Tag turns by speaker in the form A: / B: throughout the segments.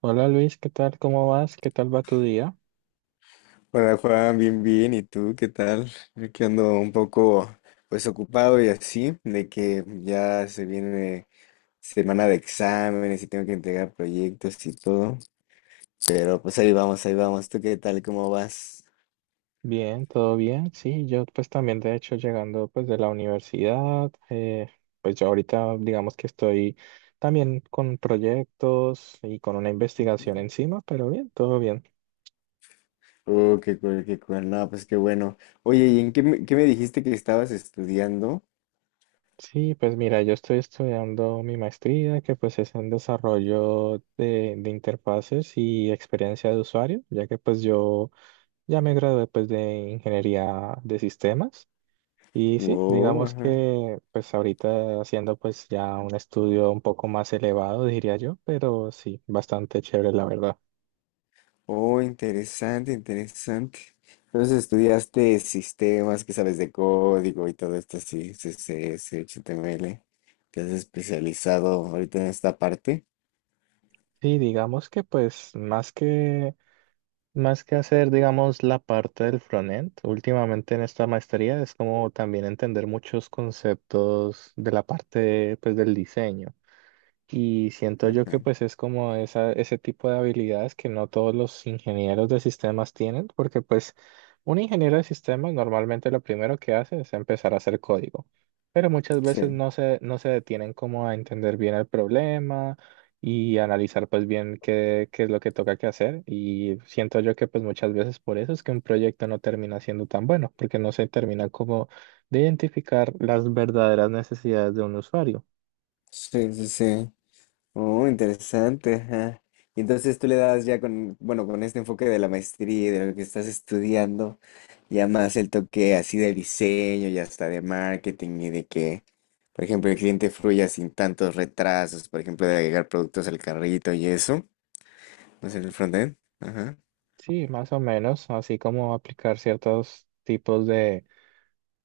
A: Hola Luis, ¿qué tal? ¿Cómo vas? ¿Qué tal va tu día?
B: Hola Juan, bien, bien. ¿Y tú qué tal? Yo que ando un poco pues ocupado y así, de que ya se viene semana de exámenes y tengo que entregar proyectos y todo. Pero pues ahí vamos, ahí vamos. ¿Tú qué tal? ¿Cómo vas?
A: Bien, todo bien. Sí, yo pues también de hecho llegando pues de la universidad, pues yo ahorita digamos que estoy también con proyectos y con una investigación
B: Ujú.
A: encima, pero bien, todo bien.
B: Oh, qué cool, qué cool. No, pues qué bueno. Oye, ¿qué me dijiste que estabas estudiando?
A: Sí, pues mira, yo estoy estudiando mi maestría que pues es en desarrollo de interfaces y experiencia de usuario, ya que pues yo ya me gradué pues de ingeniería de sistemas. Y sí, digamos
B: Wow,
A: que pues ahorita haciendo pues ya un estudio un poco más elevado, diría yo, pero sí, bastante chévere la verdad.
B: oh, interesante, interesante. Entonces estudiaste sistemas que sabes de código y todo esto, sí, CSS, HTML. Te has especializado ahorita en esta parte.
A: Sí, digamos que pues más que hacer digamos la parte del frontend, últimamente en esta maestría es como también entender muchos conceptos de la parte pues del diseño. Y siento yo que
B: Ajá.
A: pues es como esa, ese tipo de habilidades que no todos los ingenieros de sistemas tienen, porque pues un ingeniero de sistemas normalmente lo primero que hace es empezar a hacer código, pero muchas
B: Sí,
A: veces no se detienen como a entender bien el problema y analizar pues bien qué es lo que toca que hacer. Y siento yo que pues muchas veces por eso es que un proyecto no termina siendo tan bueno, porque no se termina como de identificar las verdaderas necesidades de un usuario.
B: sí, sí, sí. Oh, interesante, ajá. Y entonces tú le das ya con, bueno, con este enfoque de la maestría y de lo que estás estudiando, ya más el toque así de diseño y hasta de marketing y de que, por ejemplo, el cliente fluya sin tantos retrasos, por ejemplo, de agregar productos al carrito y eso, no sé, el frontend. Ajá.
A: Sí, más o menos, así como aplicar ciertos tipos de,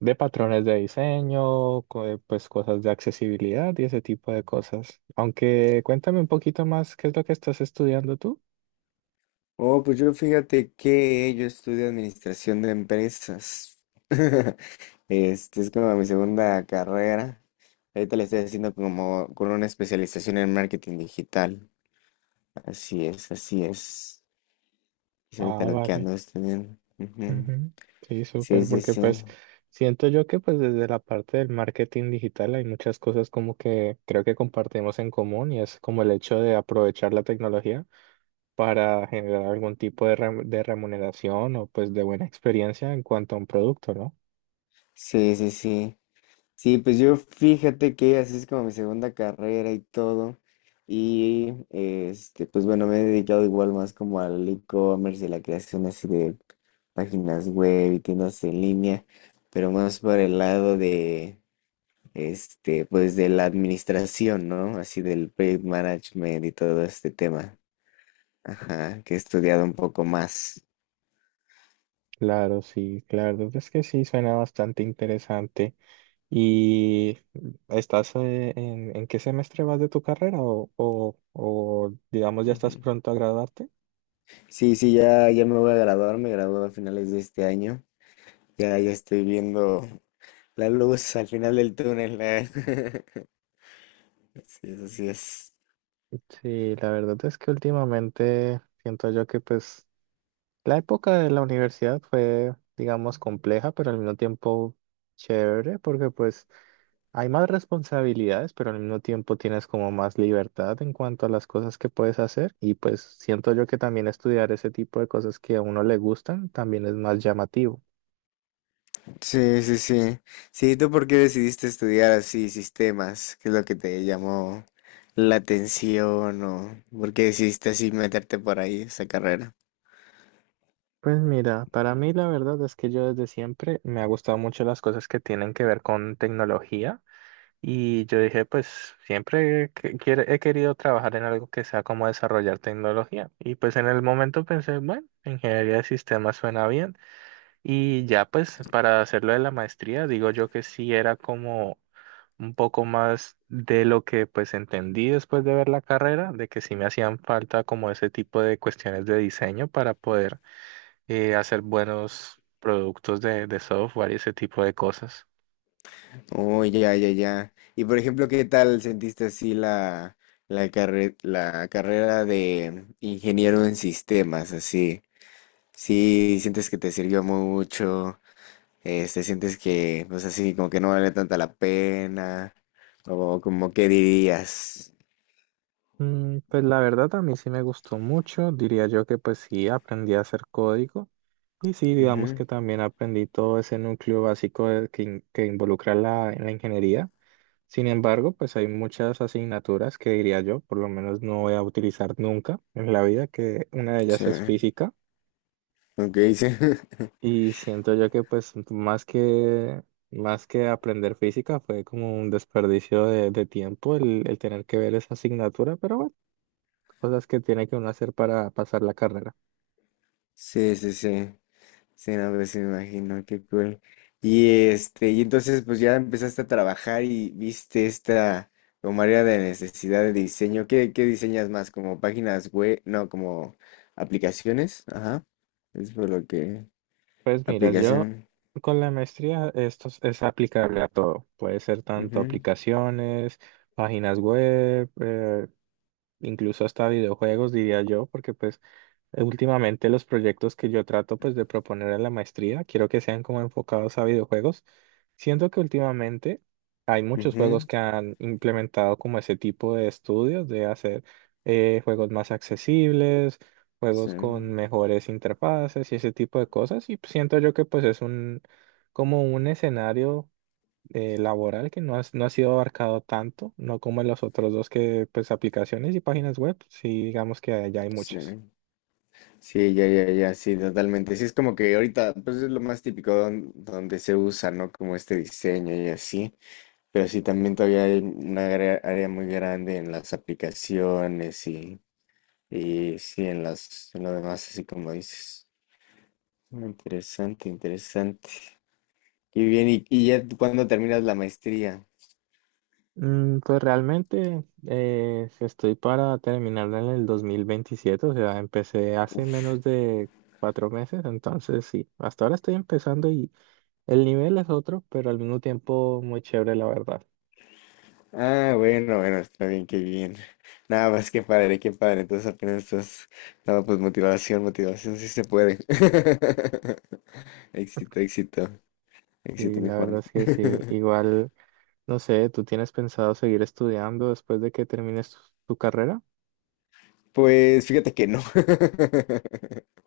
A: de patrones de diseño, pues cosas de accesibilidad y ese tipo de cosas. Aunque cuéntame un poquito más qué es lo que estás estudiando tú.
B: Oh, pues yo fíjate que yo estudio administración de empresas. Este es como mi segunda carrera. Ahorita le estoy haciendo como con una especialización en marketing digital. Así es, así es. Es ahorita
A: Ah,
B: lo que
A: vale.
B: ando estudiando. Ujú.
A: Ujú. Sí,
B: Sí,
A: súper,
B: sí,
A: porque
B: sí.
A: pues siento yo que pues desde la parte del marketing digital hay muchas cosas como que creo que compartimos en común y es como el hecho de aprovechar la tecnología para generar algún tipo de remuneración o pues de buena experiencia en cuanto a un producto, ¿no?
B: Sí, sí, sí. Sí, pues yo fíjate que así es como mi segunda carrera y todo. Y este, pues bueno, me he dedicado igual más como al e-commerce y la creación así de páginas web y tiendas en línea, pero más por el lado de este, pues de la administración, ¿no? Así del project management y todo este tema. Ajá, que he estudiado un poco más.
A: Claro, sí, claro, es que sí, suena bastante interesante. ¿Y estás en qué semestre vas de tu carrera o digamos ya estás
B: Ujú.
A: pronto a graduarte?
B: Sí, sí, ya, ya me voy a graduar, me gradúo a finales de este año. Ya, ya estoy viendo la luz al final del túnel. Sí, así es.
A: Sí, la verdad es que últimamente siento yo que pues la época de la universidad fue, digamos, compleja, pero al mismo tiempo chévere, porque pues hay más responsabilidades, pero al mismo tiempo tienes como más libertad en cuanto a las cosas que puedes hacer y pues siento yo que también estudiar ese tipo de cosas que a uno le gustan también es más llamativo.
B: Sí, sí, sí. Sí, ¿tú por qué decidiste estudiar así sistemas? ¿Qué es lo que te llamó la atención o por qué decidiste así meterte por ahí esa carrera?
A: Pues mira, para mí la verdad es que yo desde siempre me ha gustado mucho las cosas que tienen que ver con tecnología y yo dije pues siempre he querido trabajar en algo que sea como desarrollar tecnología y pues en el momento pensé, bueno, ingeniería de sistemas suena bien. Y ya pues para hacerlo de la maestría, digo yo que sí era como un poco más de lo que pues entendí después de ver la carrera, de que sí me hacían falta como ese tipo de cuestiones de diseño para poder hacer buenos productos de software y ese tipo de cosas.
B: Oh, ya, ya, ya. Y por ejemplo, ¿qué tal sentiste así la carrera de ingeniero en sistemas? Así, sí, sientes que te sirvió mucho, este, sientes que, pues así, como que no vale tanta la pena, o como que dirías.
A: Pues la verdad a mí sí me gustó mucho, diría yo que pues sí aprendí a hacer código y sí digamos
B: Ujú,
A: que también aprendí todo ese núcleo básico que involucra la ingeniería. Sin embargo, pues hay muchas asignaturas que diría yo, por lo menos no voy a utilizar nunca en la vida, que una de
B: sí,
A: ellas es física
B: ok, sí.
A: y siento yo que pues más que aprender física fue como un desperdicio de tiempo el tener que ver esa asignatura, pero bueno, cosas que tiene que uno hacer para pasar la carrera.
B: Sí, sí, sí. Sí, no, pues me imagino, qué cool. Y este, y entonces pues ya empezaste a trabajar y viste esta como área de necesidad de diseño. ¿Qué diseñas más? ¿Como páginas web? No, como aplicaciones. Ajá. Es por lo que
A: Pues mira, yo
B: aplicación.
A: con la maestría esto es aplicable a todo, puede ser tanto
B: Ujú,
A: aplicaciones, páginas web, incluso hasta videojuegos, diría yo, porque pues últimamente los proyectos que yo trato pues de proponer en la maestría, quiero que sean como enfocados a videojuegos. Siento que últimamente hay muchos juegos
B: ujú,
A: que han implementado como ese tipo de estudios de hacer juegos más accesibles,
B: sí,
A: juegos con mejores interfaces y ese tipo de cosas. Y siento yo que pues es un como un escenario laboral que no ha sido abarcado tanto, no como en los otros dos que, pues, aplicaciones y páginas web, sí, digamos que allá hay muchas.
B: sí. Sí, ya, ya, ya, sí, totalmente. Sí, es como que ahorita, pues es lo más típico donde se usa, ¿no? Como este diseño y así. Pero sí, también todavía hay una área, área muy grande en las aplicaciones y sí, en las, en lo demás, así como dices. Mm, interesante, interesante. Y bien, ¿y ya tú cuándo terminas la maestría?
A: Pues realmente estoy para terminarla en el 2027, o sea, empecé hace
B: Uf.
A: menos de 4 meses, entonces sí, hasta ahora estoy empezando y el nivel es otro, pero al mismo tiempo muy chévere, la verdad.
B: Ah, bueno, bueno, está bien, qué bien. Nada más, qué padre, qué padre. Entonces apenas estás... No, pues motivación, motivación, sí se puede. Éxito, éxito,
A: Y
B: éxito, mi
A: la verdad
B: Juan.
A: es que sí, igual, no sé, ¿tú tienes pensado seguir estudiando después de que termines tu carrera?
B: Pues fíjate que no.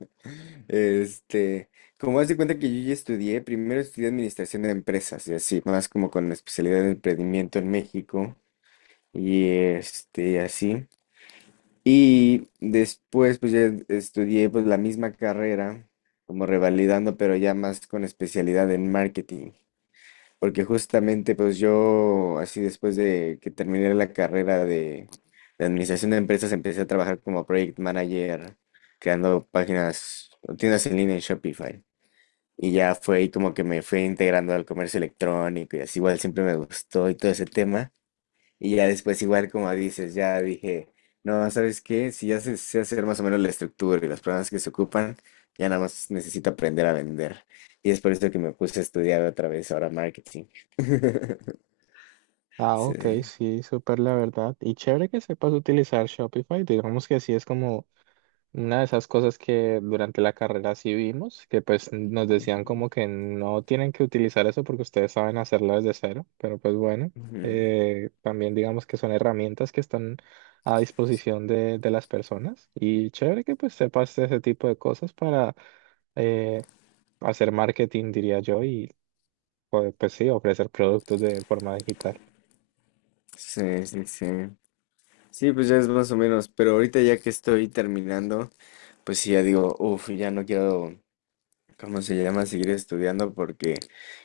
B: Este, como haz de cuenta que yo ya estudié, primero estudié administración de empresas y así, más como con la especialidad de emprendimiento en México y este, así. Y después pues ya estudié pues la misma carrera, como revalidando, pero ya más con especialidad en marketing, porque justamente pues yo así después de que terminé la carrera de administración de empresas empecé a trabajar como project manager, creando páginas, tiendas en línea en Shopify. Y ya fue ahí como que me fui integrando al comercio electrónico y así igual siempre me gustó y todo ese tema. Y ya después igual como dices, ya dije, no, ¿sabes qué? Si ya sé, sé hacer más o menos la estructura y los programas que se ocupan, ya nada más necesito aprender a vender. Y es por eso que me puse a estudiar otra vez ahora marketing.
A: Ah,
B: Sí,
A: ok,
B: sí.
A: sí, súper la verdad. Y chévere que sepas utilizar Shopify. Digamos que sí es como una de esas cosas que durante la carrera sí vimos, que pues nos decían como que no tienen que utilizar eso porque ustedes saben hacerlo desde cero, pero pues bueno,
B: Ujú.
A: también digamos que son herramientas que están a disposición de las personas. Y chévere que pues sepas ese tipo de cosas para eh, hacer marketing, diría yo, y sí, ofrecer productos de forma digital.
B: Sí, sí, sí. Sí, pues ya es más o menos, pero ahorita ya que estoy terminando, pues sí, ya digo, uff, ya no quiero. ¿Cómo se llama? Seguir estudiando porque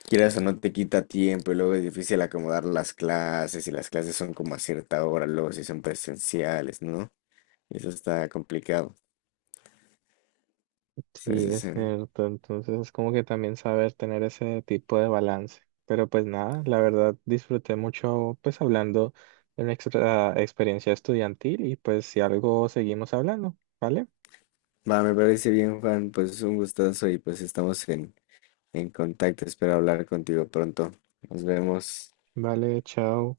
B: quieras o no te quita tiempo y luego es difícil acomodar las clases y las clases son como a cierta hora, luego si son presenciales, ¿no? Y eso está complicado. Sí,
A: Sí,
B: sí,
A: es
B: sí.
A: cierto. Entonces es como que también saber tener ese tipo de balance. Pero pues nada, la verdad disfruté mucho pues hablando de nuestra experiencia estudiantil y pues si algo seguimos hablando, ¿vale?
B: Va, me parece bien, Juan, pues un gustazo y pues estamos en contacto. Espero hablar contigo pronto. Nos vemos.
A: Vale, chao.